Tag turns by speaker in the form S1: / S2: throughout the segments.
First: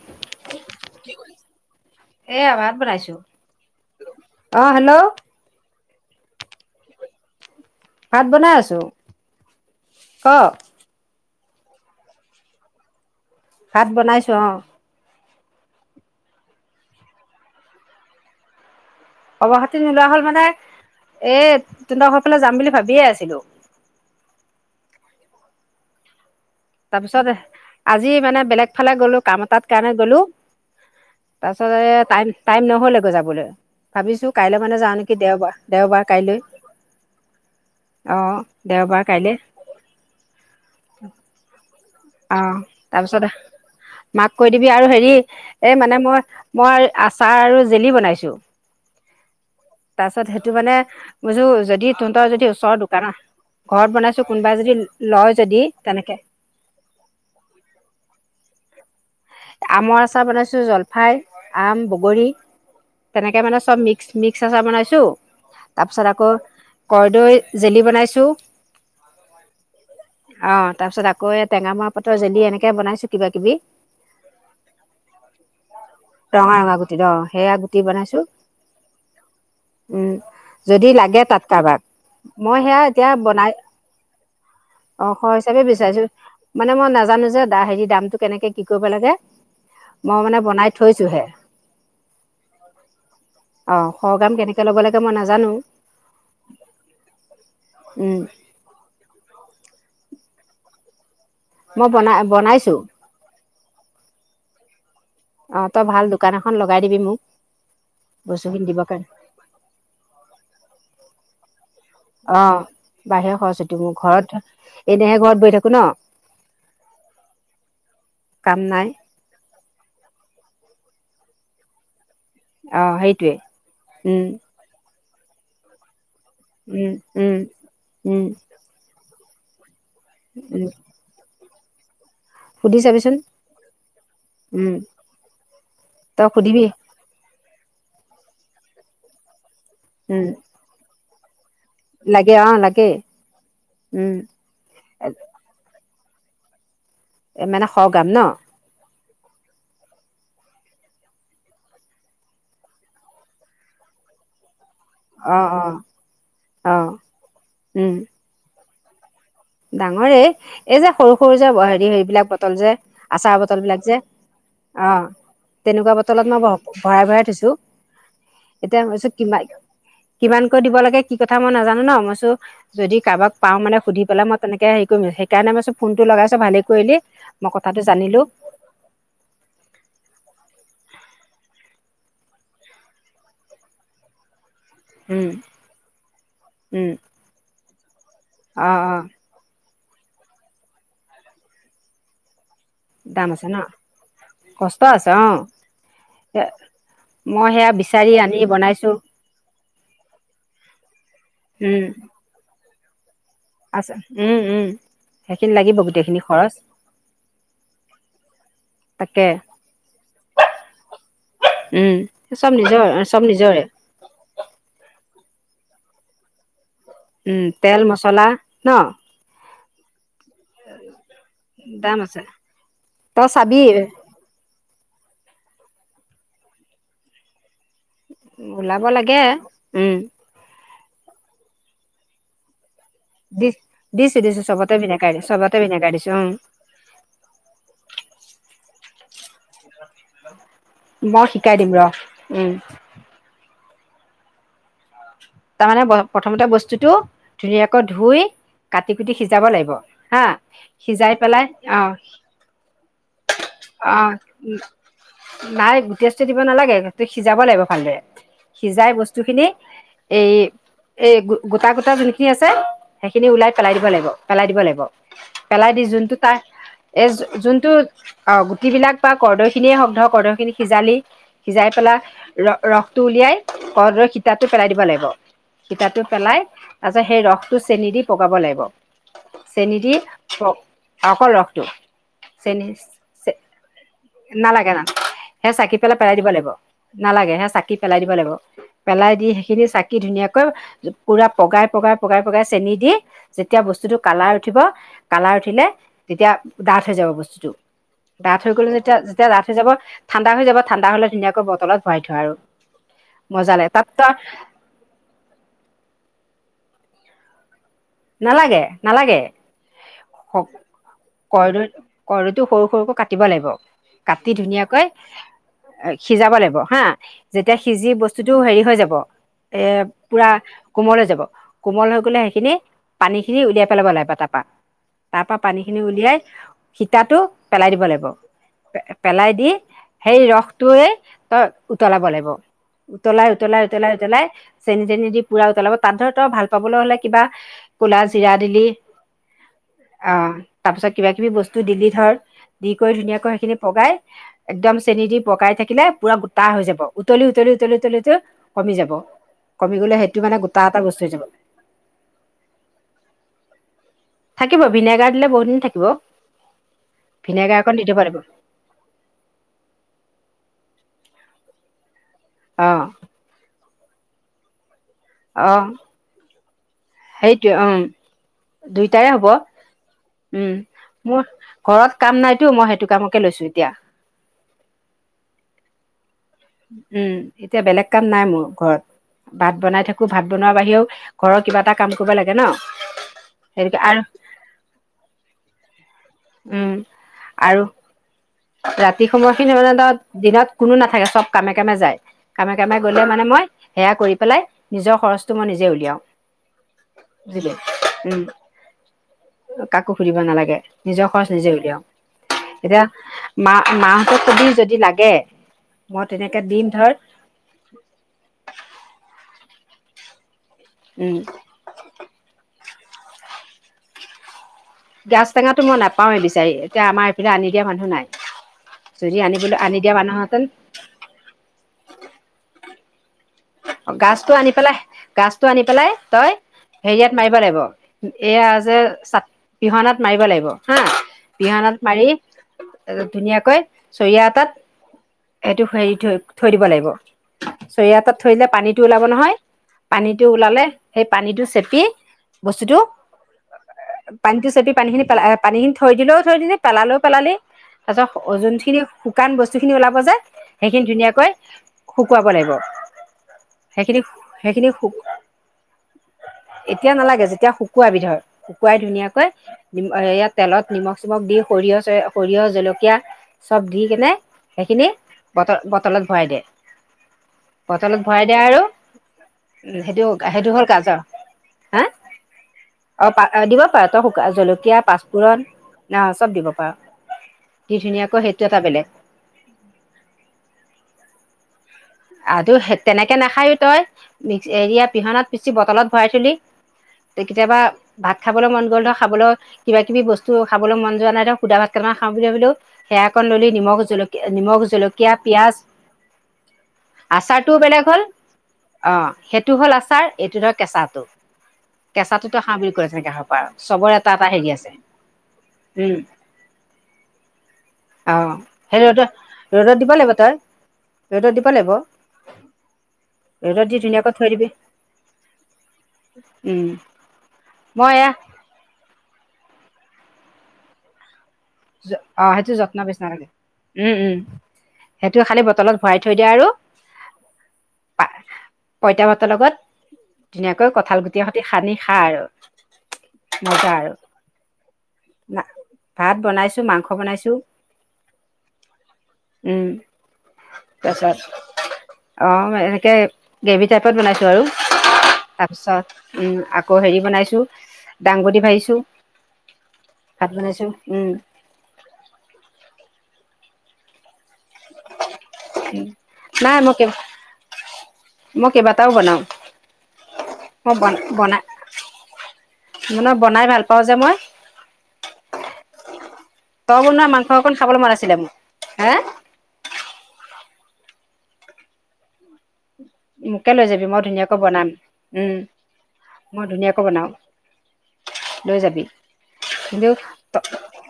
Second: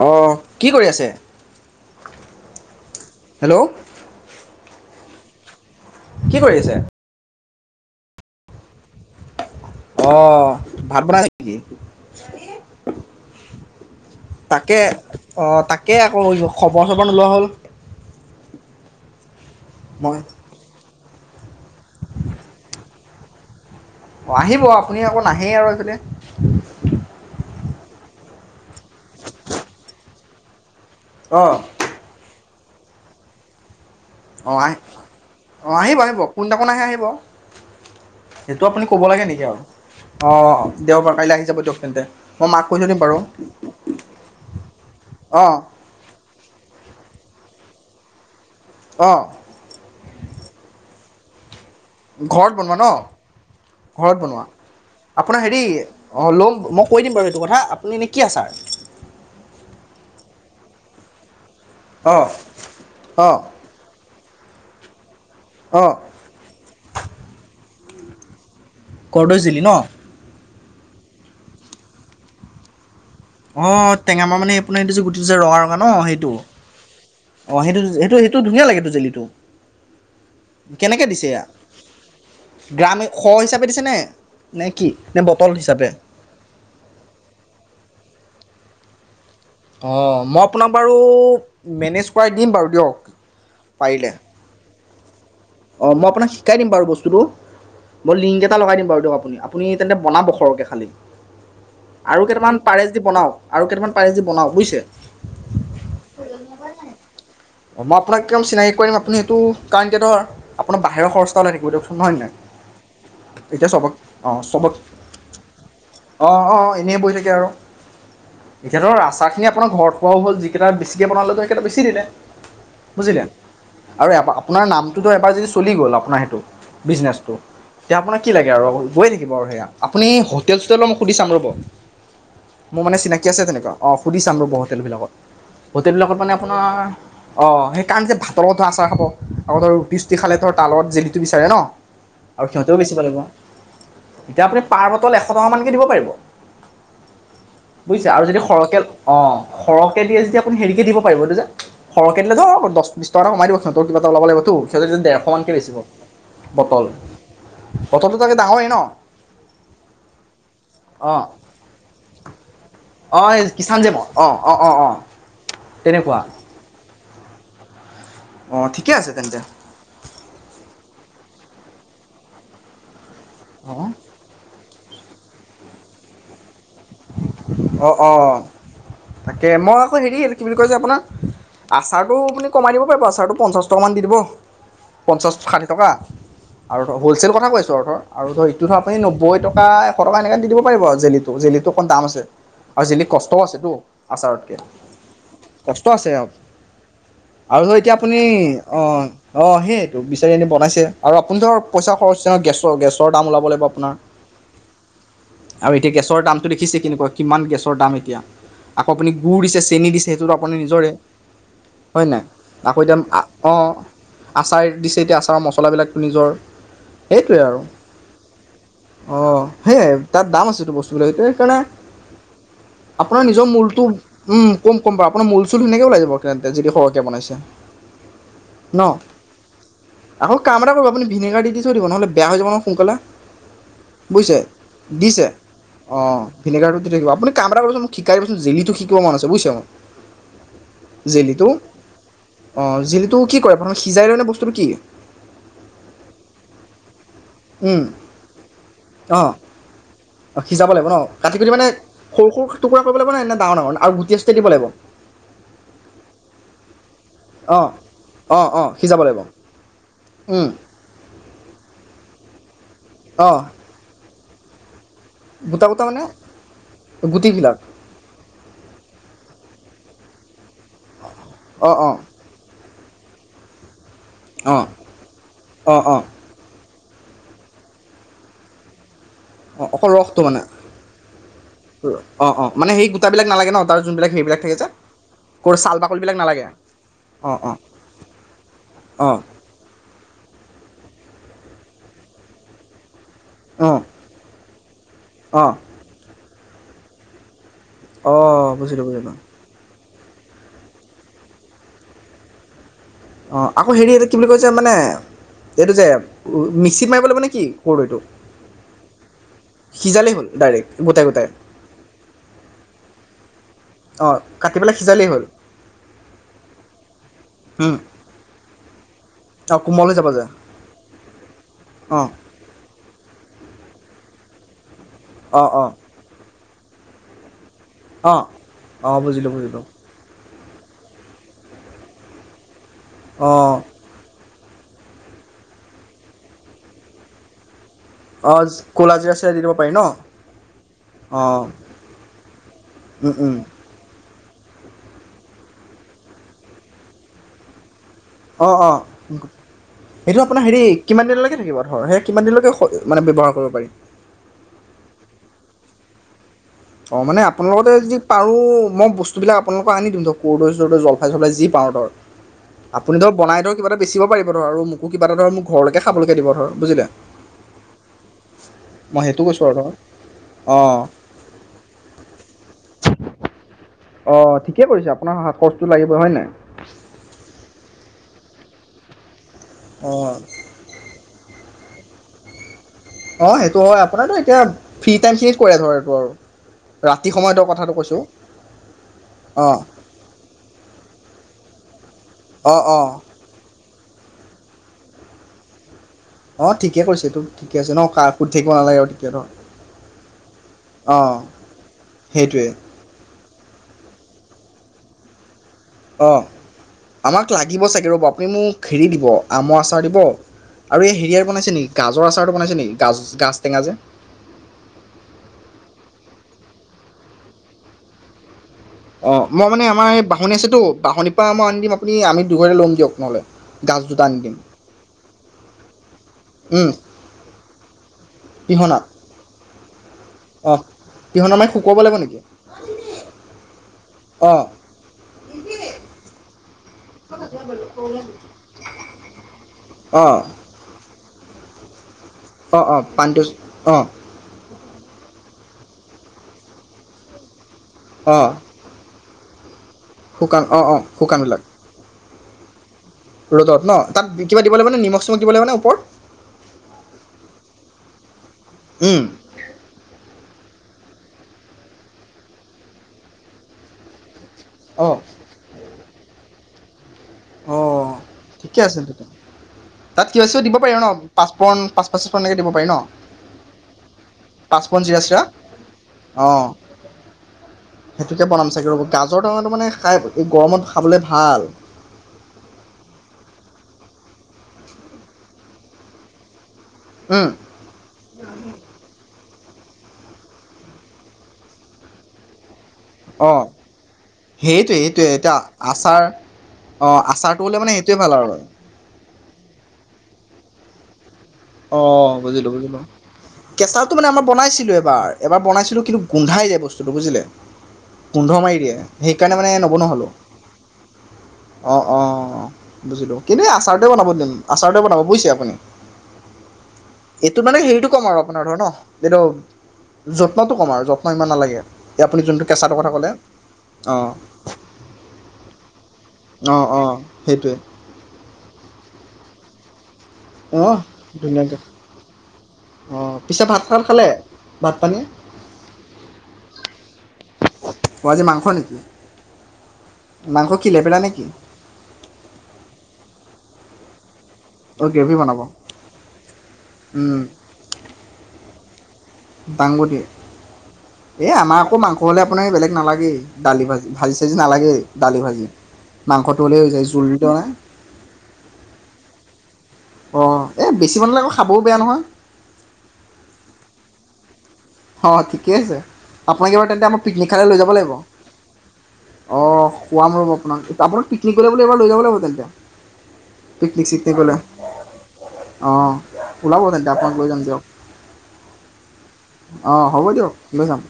S1: অ' কি কৰি আছে?
S2: এয়া ভাত বনাইছো
S1: হেল্ল'
S2: অহ হেল্ল'।
S1: কি কৰি আছে।
S2: ভাত বনাই আছো।
S1: অ
S2: ক
S1: ভাত বনাই ে [unintelligible]
S2: ভাত বনাইছো অ।
S1: অঁ তাকে আকৌ খবৰ চবৰ নোলোৱা হ'ল।
S2: অবহাতি নোলোৱা
S1: মই
S2: হ'ল মানে। এ তোত ঘৰৰ ফালে যাম বুলি ভাবিয়ে আছিলো।
S1: অঁ আহিব আপুনি আকৌ নাহেই আৰু এইফে।
S2: তাৰপিছত। আজি মানে বেলেগ ফালে গ'লো কাম এটাত কাৰণে গ'লো।
S1: অ'
S2: তাৰপিছতে তাই। টাইম নহ'ল আকৌ যাবলে।
S1: অ আহি অ আহিব
S2: দেওবাৰ
S1: আহিব
S2: কাইলৈ
S1: কোনদিনাখন আহে আহিব
S2: অ
S1: সেইটো আপুনি
S2: দেওবাৰ
S1: ক'ব লাগে।
S2: কাইলৈ
S1: নেকি আৰু অ দেওবাৰ কাইলৈ আহি। যাব দিয়ক তেন্তে
S2: অ
S1: মই মাক কৈ থৈ দিম বাৰু
S2: তাৰপিছত মাক কৈ দিবি আৰু হেৰি
S1: অ'
S2: এ মানে মই মই আছ। চাহ আৰু জেলি বনাইছোঁ।
S1: অ'
S2: তাছত সেইটো মানে। বুজো। দি তহঁতৰ যদি
S1: ঘৰত বনোৱা
S2: ওচৰৰ
S1: ন
S2: দোকান ঘৰত বনাইছো কোনোবাই যদি লয়
S1: আপোনাৰ
S2: যদি
S1: হেৰি
S2: তেনেকে।
S1: অ' ল'ম মই কৈ দিম বাৰু এইটো কথা আপুনি এনে কি আছাৰ।
S2: আমৰ আচাৰ বনাইছো জলফাই। আম বগৰী
S1: অ' অ'
S2: তেনেকে মানে চব মিক্স। মিক্স আচাৰ বনাইছোঁ। তাৰ
S1: অ'
S2: পিছত আকৌ কৰ্দৈ জেলি বনাইছো। তো।
S1: কৰৰ্দৈ জিলি ন।
S2: তাৰ পিছ আকৌ এ টেঙা মৰা পাতৰ জেলি এনেকে বাইছো। কিবা কিবি।
S1: টেঙা মা মানে আপুনাৰ এইটো সেইটো যে গুটিটো যে ৰঙা ৰঙা ন সেইটো
S2: ৰঙা ৰঙা গুটিত অ সেয়া
S1: অঁ
S2: গুটি
S1: সেইটো সেইটো
S2: বনাইছো
S1: সেইটো ধুনীয়া লাগেটো জেলিটো
S2: উম যদি
S1: কেনেকৈ
S2: লাগে
S1: দিছে।
S2: তাত কাৰোবাক মই সেয়া
S1: গ্ৰাম
S2: এতিয়া
S1: শ
S2: বনাই
S1: হিচাপে দিছেনে নে নে কি
S2: অ
S1: নে
S2: সহ
S1: বটল হিচাপে।
S2: বিচাৰিছো তো কেনেকে। কি কৰিব লাগে।
S1: অ
S2: মানে
S1: মই
S2: বনাই
S1: আপোনাক বাৰু
S2: থৈছোঁহে
S1: মেনেজ কৰাই দিম বাৰু দিয়ক পাৰিলে।
S2: কিয় মই নাজ
S1: অ মই আপোনাক শিকাই দিম বাৰু বস্তুটো মই
S2: উম,
S1: লিংক এটা লগাই দিম বাৰু দিয়ক আপুনি আপুনি বনাব। সৰহকে খালি
S2: মই বনাই বনাইছোঁ
S1: আৰু কেইটামান পাৰে যদি বনাওক বুইছে।
S2: অঁ তই ভাল দোকান এখন লগাই দিবি মোক
S1: অ মই আপোনাক একম
S2: বস্তুখিনি
S1: চিনাকি
S2: দিবৰ
S1: কৰিম
S2: কাৰণে
S1: আপুনি সেইটো কাৰণ কি ধৰ। সেৰ খৰছ এটা লাগিব দেই
S2: অ বাহিৰৰ খৰচ এইটো মোৰ
S1: অ'
S2: ঘৰত
S1: চবক
S2: এনেহে ঘৰত বহি থাকো ন।
S1: অঁ অঁ এনেই বহি থাকে আৰু
S2: কাম
S1: এতিয়া
S2: নাই
S1: ধৰক আচাৰ খিনি আপোনাৰ ঘৰত পোৱাও হ'ল। যিকেইটা বেছিকে বনালে সেইকেইটা বেছি দিলে।
S2: অঁ
S1: বুজিলে
S2: সেইটোৱে
S1: আৰু
S2: উম
S1: আপোনাৰ নামটো। এতিয়া এবাৰ যদি চল গল' আপোনাৰ সেইটো।
S2: উম উম
S1: বিজনেছটো এতিয়া
S2: উম
S1: আপোনাক কি লাগে আৰু গৈ থা হিবাও হেয়া আপুনি হোটেল
S2: উম
S1: চোটেল মই সুধি চাম ৰ'ব।
S2: সুধি
S1: মোৰ মানে
S2: চাবিচোন
S1: চিনাকি আছে তেনেকুৱা অ সুধি চাম ৰ'ব
S2: উম,
S1: হোটেল বিলাকত হোটেল বিলাকত
S2: তই
S1: মানে আপোনাৰ।
S2: সুধিবি
S1: অ সেইকাৰণ যে ভাত লগত যে আচাৰ খাব লগত আৰু। পৃষ্টি
S2: উম,
S1: খালে তাৰ লগত জে। জেলিটো বিচাৰে ন।
S2: লাগে
S1: আৰু
S2: অঁ
S1: সিহঁতেও
S2: লাগে
S1: বেছিব লাগিব
S2: উম,
S1: এতিয়া আপুনি পাৰ বটল এশ টকা মানকে দিব পাৰিব।
S2: মানে সৰগ্ৰাম
S1: বুইছা
S2: ন
S1: আৰু যদি সৰকে। অ সৰহকে দিয়ে যদি আপুনি হেৰিকে দিব পাৰিব এইটো যে সৰহে দিলে ধৰক দহ বিশ টকা কমাই দিয়ক সিহঁতৰ কিবা এটা ওলাব লাগিবতো। সিহঁতে
S2: অঁ
S1: ডেৰশমানকে
S2: অঁ
S1: বেছিব বটল
S2: অঁ
S1: বটলটো তাকে ডাঙৰেই ন।
S2: ডাঙৰে এই যে
S1: অ
S2: সৰু সৰু যে হেৰি হেৰিবিলাক বটল যে
S1: অ
S2: আচাৰ
S1: এই
S2: বটল
S1: কিষান
S2: বিলাক যে
S1: মই অ
S2: অ তেনেকুৱা বটলত মই ভৰাই ভৰাই। দিছো।
S1: অ
S2: এতিয়া
S1: ঠিকে
S2: ভাবিছোঁ
S1: আছে তেন্তে
S2: কিমান কিমানকৈ দিব লাগে কি। কথা মই নাজানো ন মই চো যদি কাৰোবাক। পাও
S1: অ
S2: মানে সুধি পেলাই মই। তেনেকে হেৰি কৰিম সেইকাৰণে মই চো ফোনটো লগাইছ ভালে। কৰিলি। মই কথাটো
S1: অ অ
S2: জানিলো
S1: তাকে মই আকৌ হেৰি কি বুলি কৈছে আপোনাৰ। আচাৰটো আপুনি কমাই দিব পাৰিব আচাৰটো পঞ্চাছ টকামান দি দিব।
S2: উম,
S1: পঞ্চাছ ষাঠি টকা আৰু
S2: উম,
S1: হ'লচেলৰ কথা কৈছোঁ আৰু ধৰ আৰু ধৰ এইটো ধৰক
S2: অ',
S1: আপুনি
S2: অ',
S1: নব্বৈ টকা অকন মান এনেকে দি দিব পাৰিব জেলিটো জেলি অকমান দাম আছে। আৰু যেলিত
S2: দাম
S1: কষ্টও
S2: আছে ন'
S1: আছেতো আচাৰতকৈ
S2: কষ্ট আছে অ',
S1: কষ্ট আছে আৰু
S2: মই সেয়া
S1: আৰু এতিয়া
S2: বিচাৰি
S1: আপুনি
S2: আনি
S1: অ
S2: বনাইছো
S1: অ সেইটো বিচাৰি এনে বনাইছে। আৰু আপুনি ধৰ
S2: উম,
S1: পইচা খৰচ গেছ ত গেছৰ দাম ওলাব লাগিব আপোনাৰ
S2: আছে উম উম সেইখিনি
S1: আৰু
S2: লাগিব
S1: এতিয়া
S2: গোটেই খিনি
S1: গেছৰ
S2: খৰ
S1: দামটো দেখিছে কেনেকুৱা গেছৰ দাম এতিয়া আকৌ আপুনি
S2: তাকে
S1: গুৰ দিছে চেনি দিছে সেইটো আপোনাৰ নিজৰে
S2: উম,
S1: হয় নাই
S2: চব
S1: আকৌ
S2: নিজৰ
S1: এতিয়া
S2: চব নিজৰে
S1: আচাৰ দিছে এতিয়া তোমাৰ মচলাবিলাক নিজৰ। সেইটোৱে
S2: উম
S1: আৰু
S2: তেল মচলা ন।
S1: সে তাত দাম আছেতো বস্তুবিলাক একোৱেই
S2: দাম আছে
S1: আপোনাৰ
S2: তই
S1: নিজৰ
S2: চাবি
S1: মূলটো উম কম কম বু আপোন মুল চুল ধুনীয়াকে ওলাই যাব কিমান পাইছে যদি সৰহকে বনাইছে। ন
S2: ওলাব লাগে উম।
S1: আকৌ কাম এটা কৰিব আপুনি ভিনেগাৰ দি দি থৈ দিব নহলে বেয়া যাব ন।
S2: দিছ দিছো দিছো চবতে ভিনেগাৰ
S1: দিছে
S2: দিছ চবতে ভিনেগাৰ
S1: অঁ
S2: দিছো অ।
S1: আপুনি কাম এ মোক শিকাই দিবচোন জেলিটো শিকিব মন আছে বুইচ
S2: মই
S1: জেলিটো,
S2: শিকাই দিম ৰ উম
S1: অ জিলিটো কি কৰে? প্ৰথমে সিজাই লয় নে বস্তুটো কি?
S2: তাৰমানে প্ৰথমতে বস্তুতোটো
S1: উম
S2: ধুনীয়াকৈ ধুই কাটি কুটি
S1: অঁ
S2: সিজাব লাগিব হা
S1: অঁ সিজাব লাগিব ন
S2: সিজাই
S1: কাটি
S2: পেলাই
S1: কুটি মানে
S2: আহ
S1: সৰু সৰু টুকুৰা কৰিব লাগিব নে নে ডাঙৰ ডাঙৰ আৰু গুটি
S2: আহ
S1: চুটি দিব লাগিব
S2: নাই গুটেইষ্টটো দিব নালাগে। সিজাব লাগিব
S1: অঁ
S2: ভালদৰে
S1: অঁ অঁ
S2: সিজাই
S1: সিজাব
S2: বস্তু
S1: লাগিব
S2: খিনি এই
S1: উম
S2: এই গোটা গোটা যোনখিনি আ ছে। সেইখিনি
S1: অঁ
S2: ওলাই পেলাই দিব লাগিব। পেলাই দিব লাগিব।
S1: গোটা
S2: পেলাই দি
S1: গোটা মানে
S2: যোনটো তাৰ এ
S1: গুটিবিলাক
S2: যোনটো গুটি বিলাক বা কৰ্দৈ খিনিয়ে হওঁক ধৰক কৰ্দৈখিনি সিজালি সিজাই
S1: অঁ অঁ
S2: পেলাই ৰ ৰসটো উলিয়াই কৰ্দৈ তিতাটো
S1: অঁ
S2: পেলাই দিব লাগ
S1: অঁ
S2: তিতাটো
S1: অঁ
S2: পেলাই তাৰপিছত সেই ৰসটো চেনি দি পগাব লাগিব।
S1: অ
S2: চেনী
S1: অকল
S2: দি-
S1: ৰসটো মানে
S2: অকল ৰসটো,
S1: অ অ মানে
S2: চেনী-
S1: সেই গোটাবিলাক
S2: চে-
S1: নালাগে ন তাৰ যোনবিলাক সেইবিলাক থাকে যে
S2: নালাগে, নালা-। সেই
S1: ক'ৰ
S2: চাকি
S1: ছাল
S2: পেলাই পেলাই
S1: বাকলিবিলাক
S2: দিব
S1: নালাগে
S2: লাগিব।
S1: অ
S2: নালাগে, সেই
S1: অ
S2: চাকি পেলাই দিব লাগিব।
S1: অ
S2: পেলাই দি সেইখিনি চা কৈ পুৰা পগাই - পগাই - পগাই - পগাই চেনি দি যেতিয়া
S1: অ
S2: বস্তুটো কালাৰ উঠিব, কালাৰ
S1: অ
S2: উঠিলে তেতিয়া ডাঠ হৈ যাব বস্তুটো।
S1: অ
S2: ডাঠ হৈ গলে
S1: বুজিলোঁ
S2: যেতিয়া-
S1: বুজিলোঁ
S2: যেতিয়া ডাঠ হৈ যাব, ঠাণ্ডা হৈ যাব। ঠাণ্ডা হ'লে ধুনীয়াকৈ বটলত ভৰাই থোৱা আৰু।
S1: অ'
S2: মজা লাগে
S1: আকৌ
S2: তাত
S1: হেৰি এটা
S2: তই
S1: কি বুলি কয় যে মানে এইটো যে ম- মিক্সিত মাৰিব লাগিব নে কি? কৰদৈটো
S2: নালাগে - নালাগে।
S1: সিজালেই হ'ল
S2: ক-
S1: ডাইৰেক্ট গোটাই গোটাই
S2: কৰ্দৈ- কৰ্দৈটো সৰু - সৰুকৈ কাটিব লাগিব।
S1: অ
S2: কাটি
S1: পেলাই
S2: ধুনীয়াকৈ
S1: সিজালেই হ'ল
S2: অ'- সিজাব লাগিব, হা। যেতিয়া সিজি বস্তুটো হেৰি হৈ যাব,
S1: অ
S2: এ-
S1: কোমল হৈ যাব যে
S2: পুৰা কোমল হৈ যাব, কোমল
S1: অ
S2: হৈ গ'লে সেইখিনি পানীখিনি উলিয়াই পেলাব লাগিব তাৰপৰা। তাৰপৰা
S1: অ অ
S2: পানীখিনি উলিয়াই শিতাটো পেলাই দিব লাগিব।
S1: অ
S2: পে-
S1: অ বুজিলোঁ
S2: পেলাই দি
S1: বুজিলোঁ
S2: সেই ৰস তোৱে তই উতলাব লাগিব। উতলাই
S1: অ
S2: - উতলাই - উতলাই - উতলাই চেনি-তেনি দি পুৰা উতলাব। তাত ধৰ তই ভাল পাবলৈ হলে কিবা ক'লা
S1: অ
S2: জিৰা দিলি।
S1: ক'লা জিৰা চিৰা দি দিব পাৰি ন
S2: অ' তাৰপিছত কিবা-কিবি বস্তু দিলি ধৰ। দি কৰি ধুনীয়াকৈ সেইখিনি পগাই একদম চেনি দি পগাই থাকিলে পুৰা গোটা হৈ যাব। উতলি - উতলি - উতলি - উতলি উতলি
S1: অ' -
S2: কমি
S1: অ',
S2: যাব কমি গ'লে সেইটো
S1: এইটো
S2: মানে
S1: আপোনাৰ
S2: গোটা
S1: হেৰি
S2: এটা বস্তু হৈ
S1: কিমান
S2: যাব
S1: দিনলৈকে থাকিব? ধৰ সেই কিমানদিনলৈকে স মানে ব্যৱহাৰ কৰিব পাৰি?
S2: থাকিব। ভিনেগাৰ দিলে বহুত দিন থাকিব।
S1: অ' মানে আপোনাৰ
S2: ভিনেগাৰ
S1: লগতে
S2: অকণ দি
S1: যদি
S2: দিব লাগিব
S1: পাৰোঁ, মই বস্তুবিলাক আপোনালোকক আনি দিম দক। কৰ্দৈ জলফাই-চলফাই যি পাওঁ ধৰ
S2: অ
S1: আপুনি ধৰ বনাই দিয়ক। কিবা এটা বেচিব পাৰিব ধৰ আৰু মোক আকো কিবা এটা ধৰক মোক
S2: অ
S1: ঘৰলৈকে খাবলৈকে দিব ধৰ বুজিলা?
S2: সেইটোৱে, উম।
S1: মই
S2: দুইটাৰে
S1: সেইটো
S2: হ'ব।
S1: কৈছোঁ আৰু ধৰ
S2: উম,
S1: অঁ
S2: মোৰ ঘৰত কাম নাইতো মই সেইটো কামকে লৈছো এতিয়া
S1: অঁ ঠিকে কৰিছে আপোনাৰ হাত খৰচটো লাগিব হয় নাই
S2: উম এতিয়া বেলেক কাম নাই মোৰ ঘৰত ভাত বনাই থাকো ভাত
S1: অঁ
S2: বনোৱাৰ বাহিৰেও ঘৰত কিবা এটা কাম কৰিব লাগে ন
S1: অ সেইটো হয় আপোনাৰটো এতিয়া ফ্ৰী টাই খিনিত কৰে ধৰ এইটো আৰু
S2: উম
S1: ৰাতি সময়তৰ
S2: আৰু
S1: কথাটো কৈছোঁ
S2: ৰাতি সময়খিনি
S1: অঁ
S2: মানে ধ দিনত কোনো নাথাকে চব কামে কামে যায় কামে
S1: অঁ
S2: কামে
S1: অঁ
S2: গলে মানে মই সেয়া কৰি পেলাই নিজৰ খৰচটো মই নিজে উলিয়াও
S1: অ ঠিকে কৰিছে এইটো
S2: বুজিলি
S1: ঠিকে আছে ন কাকো
S2: উম
S1: সুধি থাকিব নালাগে ন
S2: কাকো সুধিব নালাগে নিজৰ খৰচ নিজে উলিয়াও এতিয়া মা মাহঁতৰ তথাপিও যদি লাগে মই
S1: অ
S2: তেনেকে দিম ধৰ
S1: আমাক লাগিব চাগে ৰ'ব আপোনি মোক হেৰি দিব আমৰ আচাৰ আচাৰ দিব আৰু এই
S2: উম
S1: হেয়াৰ বনাইছে নে গাজৰ আচাৰটো বনাইছে নেকি‍? গাজ গাজ টঙা যে
S2: গাজ টেঙাটো মই নাপাওএবিচাৰি এতিয়া আমাৰ এইফালে আনি দিয়া মানুহ নাই।
S1: অ
S2: যদি
S1: মই
S2: আনিবলৈ
S1: মানে
S2: আনি
S1: আমাৰ
S2: দিয়া
S1: এই বাহনী
S2: মানুহহেঁতেন
S1: আছেতো বাহনিৰ পৰা মই আনি দিম আপুনি আমি দুঘৰে লম দিয়ক মলৈলে [unintelligible]
S2: গজটো আনি পেলাই গজটো আনি পেলাই তই হেৰিয়াত মাৰিব লাগিব এয়া
S1: পিহনা
S2: যে চ পিহনাত মাৰিব লাগিব
S1: অঁ
S2: হা
S1: পিহনা মানে
S2: পিহানাত
S1: শুকুৱাব লাগিব
S2: মাৰি
S1: নেকি
S2: ধুনীয়াকৈ চৰিয়া
S1: অঁ
S2: এটাত সেইটো হেৰি থৈ থৈ দিব লাগিব চৰিয়াএটাত থৈ দিলে পানীটো ওলাব নহয়
S1: অঁ
S2: পানীটো ওলালে সেই পানীটো চেপি
S1: অ
S2: বস্তুটো
S1: অ পানীটো আহ
S2: পানীটো চেপি পানীখিনি পে পানীখিনি থৈ দিলেও থৈ দিলি পেলালও পেলালি
S1: অঁ
S2: তাৰপিছত যোনখিনি শুকান বস্ত যিখিনি ওলাব যে
S1: শুকান অঁ অঁ
S2: সেইখিনি ধুনীয়াকৈ
S1: শুকানবিলাক
S2: শুকুৱাব লাগিব
S1: ৰ'দত ন
S2: সেইখিনি
S1: তাত কিবা দিব
S2: সেইখিনি
S1: লাগিবনে নিমখ চিমখ দিব লাগিবনে ওপৰত
S2: এতিয়া নালাগে যেতিয়া শুকুৱাবি ধৰ শুকুৱাই ধুনীয়াকৈ এইয়া তেলত নিমখ চিমখ দি সৰিয়হ চ সৰিয়হ জলকীয়া চব দি কেনে সেইখিনি
S1: অঁ
S2: বতল তলত ভৰাই দে।
S1: অঁ',
S2: বটলত ভৰাই দে
S1: ঠিকে
S2: আৰু
S1: আছে
S2: সেইটো
S1: তাত তিয়হ চিও
S2: সেইটো
S1: দিব
S2: হ'ল
S1: পাৰি ন
S2: গাজৰ
S1: পাঁচ পোৰণ
S2: হা
S1: পাঁচ পাঁচ দিব পাৰি ন
S2: অ পা দিব পাৰ তই শুকান
S1: পাঁচ
S2: জলকীয়া
S1: পোৰণ জিৰা চিৰা
S2: পাঁচফোৰণ অ চব দিব
S1: অঁ',
S2: পাৰ দি ধুনীয়াকৈ
S1: সেইটোকে
S2: সেইটো
S1: বনাম
S2: এটা
S1: চাগৈ ৰ'ব
S2: বেলেগ
S1: গাজৰ টেঙাটো মানে খাই এই গৰমত খাবলৈ ভাল?
S2: আ তেনেকে নাখায়ো তই এৰিয়া পিহনাত পিচি বটলত ভৰাই থৈ দি? ত কেতিয়াবা ভাত খাবলৈ মন গ'ল ন খাবলৈ? কিবা কিবি বস্তু খাবলৈ মন যোৱা নাই ধৰ সুদা ভাত কেইটামান খাওঁ বুলি ভাবিলেও? সেয়াকণ
S1: অঁ
S2: ললি নিমখ জলকীয়া নিমখ
S1: সেইটোৱে সেইটোৱে
S2: জলকীয়া
S1: এতিয়া
S2: পিয়াজ?
S1: আচাৰ অঁ আচাৰটো
S2: আচাৰটোও
S1: হ'লে মানে
S2: বেলেগ
S1: সেইটোৱে
S2: হ'ল
S1: ভাল আৰু
S2: অ', সেইটো হ'ল আচাৰ। তোৰ ধৰ কেঁচাটো?
S1: অ
S2: কেঁচাটোতো
S1: বুজিলো
S2: খাওঁ বুলি
S1: বুজিলো
S2: কয় তেনেকে খাব পাৰ
S1: কেঁচাটো
S2: চবৰে
S1: মানে
S2: এটা
S1: আমাৰ
S2: এটা হেৰি আছে
S1: বনাইছিলো এবাৰ এবাৰ বনাইছিলো
S2: উম
S1: কিন্তু গোন্ধাই যায় বস্তুটো বুজিলে?
S2: অ
S1: গোন্ধ মাৰি দিয়ে
S2: সেই ৰ'দত
S1: সেইকাৰণে মানে
S2: ৰ'দত
S1: নবনুৱা
S2: দিব
S1: হলো
S2: লাগিব তই ৰ'দত দিব লাগিব
S1: অ', অ', বুজিলো কিন্তু এই
S2: ৰ'দত দি
S1: আচাৰতেৱে বনাব
S2: ধুনীয়াকৈ থৈ
S1: দিম
S2: দিবি
S1: আচাৰতেৱে বনাব বুজিছে আপুনি?
S2: উম
S1: এইটো মানে হেৰিটো
S2: মই
S1: কম
S2: এয়া
S1: আৰু আপোনাৰ ধৰ ন এইটো? যত্নটো কম আৰু যত্ন ইমান নালাগে? এই আপুনি
S2: অ',
S1: যোনটো
S2: সেইটো
S1: কেঁচাটোৰ
S2: যত্ন
S1: কথা
S2: বেচি
S1: ক'লে
S2: নালাগে উম
S1: অঁ
S2: উম সেইটোৱে খালি বটলত ভৰাই? থৈ দিয়া আৰু
S1: অঁ অঁ সেইটোৱে
S2: পঁইতা ভাতৰ লগত। উম। ধুনীয়াকৈ কঁঠাল গুটি সতি সানি খা আৰু।
S1: অ', পিছে ভাত
S2: মজা আৰু
S1: খালে ভাত পানী।
S2: না ভাত বনাইছো মাংস বনাইছো?
S1: অ', আজি মাংস নেকি?
S2: উ'ম।
S1: মাংস কি লেবেৰা
S2: পাছত
S1: নেকি
S2: অ', এনেকে? গ্ৰেভি টাইপত বনাইছো? আৰু
S1: অঁ গ্ৰেভি বনাব
S2: তাৰপিছত? হেৰি
S1: উম,
S2: বনাইছো দাংগদী। ভাজিছো?
S1: দাংবডি
S2: ভাত বুনাইছো উ'ম।
S1: এই আমাৰ আকৌ মাংস হ'লে আপোনাৰ বেলেগ নালাগেই দালি ভাজি ভাজি? নালাগেই দালি ভাজি মাংসটো হ'লে
S2: নাই
S1: হৈ
S2: মই
S1: যায়
S2: কেই
S1: জোলটো ন।
S2: মই কেইবাটাও বনাও
S1: অ এই
S2: মই বন
S1: বেছি মানলৈগেও আকৌ
S2: বনাই
S1: খাবও বেয়া নহয়?
S2: পওঁ যে মই।
S1: অ ঠিকেই আছে? আপোনাক বাৰু
S2: তই
S1: তেন্তে আমাৰ
S2: বনোৱা মাংস
S1: পিকনিক খালে
S2: অকণ
S1: লৈ যাব
S2: খাবলৈ মন
S1: লাগিব
S2: আছিলে মোৰ হে
S1: অ খোৱাম ৰব। আপোনাক পিকনিক কৰিবৰ লৈ যাব লাগিব তেন্তে
S2: মোকে লৈ
S1: পিকনিক
S2: যাবি মই
S1: চিকনিকলৈ
S2: ধুনীয়াকৈ বনাম
S1: অঁ
S2: মই
S1: ওলাব
S2: ধুনীয়াকৈ
S1: তেন্তে
S2: বনাওঁ
S1: আপোনাক লৈ যাম দিয়ক
S2: লৈ যাবি
S1: অঁ
S2: কিন্তু
S1: হ'ব দিয়ক লৈ যাম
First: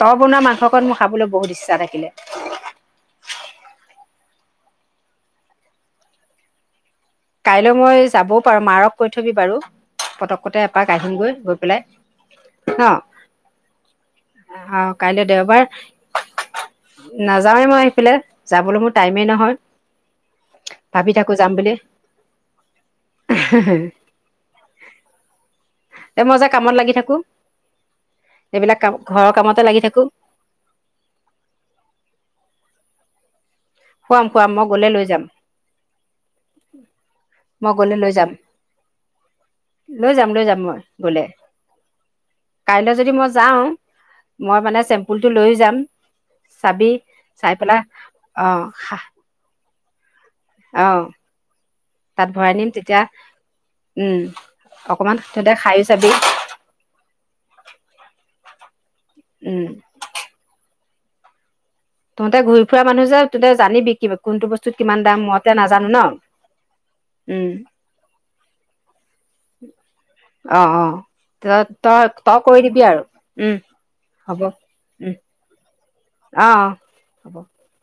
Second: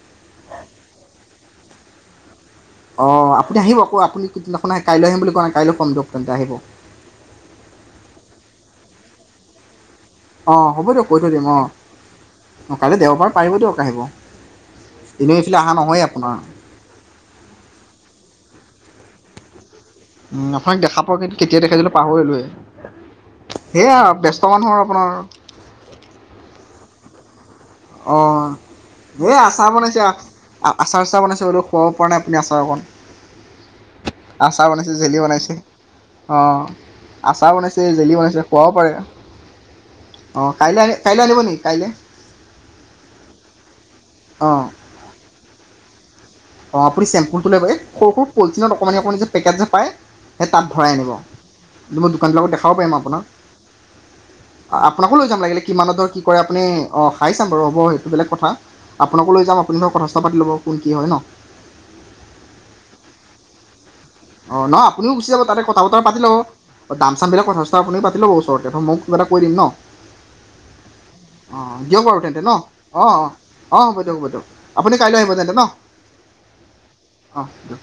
S2: তই বনোৱা মাংসকণ মই খাব লৈ বহুত ইচ্ছা থাকিলে
S1: অ আপুনি আহিব আকৌ আপুনি কেইদিনাখন কাইলৈ আহিম বুলি কোৱা নাই কাইলৈ কম দিয়ক তেন্তে আহিব
S2: কাইলৈ মই যাবও পাৰো মাৰক কৈ থবি বাৰু পতকতে
S1: অঁ হ'ব
S2: এপাক
S1: দিয়ক কৈ থৈ
S2: আহিমগৈ
S1: দিম
S2: গৈ
S1: অঁ
S2: পেলাই
S1: অঁ
S2: ন
S1: কাইলৈ দেওবাৰ পাৰিব দিয়ক আহিব
S2: আহ কাইলৈ
S1: এনেও এইফালে
S2: দেওবাৰ
S1: অহা নহয়েই আপোনাৰ
S2: নাযাওৱে মই এই ফালে যাবলৈ মোৰ টাইমেই নহয়
S1: উম আপোনাক দেখা
S2: ভাবি
S1: পাওঁতে
S2: থাকো
S1: কিন্তু
S2: যাম
S1: কেতিয়া
S2: বুলি
S1: দেখাইছিলো পাহৰিলোঁ কৰিলোৱেই সেয়া ব্যস্ত মানুহৰ আপোনাৰ
S2: কো
S1: অ এই
S2: কামতে
S1: আচাৰ
S2: লাগি
S1: বনাইছে
S2: থাকো
S1: আচাৰ চচাৰ বনাইছে বোলো খুৱাব পৰা নাই আপুনি আচাৰ অকণ
S2: খুৱাম খুৱাম মই
S1: আচাৰ
S2: গ'লে
S1: বনাইছে
S2: লৈ
S1: জেলি
S2: যাম
S1: বনাইছে অ আচাৰ
S2: মই
S1: বনাইছে
S2: গ'লে লৈ
S1: জেলি
S2: যাম
S1: বনাইছে খোৱাও পাৰে
S2: লৈ যাম লৈ
S1: অ
S2: যাম মই
S1: কাইলৈ আ
S2: গ'লে
S1: কাইলৈ আনিব নি কাইলৈ
S2: কাইলৈ যদি মই যাওঁ মই মানে চেম্পুল টো লৈ যাম
S1: অ
S2: চাবি
S1: আপুনি চেম্পুল টো
S2: চাই
S1: ল ব
S2: পেলাই
S1: এইকক
S2: অ
S1: পলথিনত অকণমানি অকণমানি যে পেকেট নাপায় সেই তাত
S2: অ
S1: ভৰাই আনিব কিন্তু মই
S2: তাত
S1: দোকানবিলাকত
S2: ভৰাই নিম
S1: দেখাব পাৰিম
S2: তেতিয়া
S1: আপোনাক
S2: উম
S1: আপোনাকো
S2: অকমান
S1: লৈ যাম
S2: তহঁতে
S1: লাগিলে
S2: খায়ো
S1: কিমানত
S2: চাবি
S1: ধৰ কি কৰে আপুনি অ খাই চাম বাৰু হ'ব সেইটো বেলেগ কথা আপোনাকো লৈ যাম
S2: উম
S1: আপুনি ধৰক কথা চথা পাতি ল'ব কোন কি হয় ন
S2: তহতে ঘূৰি ফুৰা মানুহ যে তহতে জানি বি
S1: অ ন আপুনিও গুচি যাব তাতে কথা বতৰা পাতি ল'ব দাম চামবিলাক
S2: উম
S1: কথা চথা আপুনিও পাতি ল'ব ওচৰতে মই কিবা এটা কৈ দিম ন
S2: অ অ ত
S1: অ দিয়ক
S2: তই
S1: বাৰু
S2: তই
S1: তেন্তে ন
S2: কৰি দিবি আৰু
S1: অ অ
S2: উম
S1: অ হ'ব দিয়ক হ'ব দিয়ক আপুনি
S2: উম
S1: কাইলৈ আহিব তেন্তে ন
S2: অ অ হ'ব
S1: অঁ দিয়ক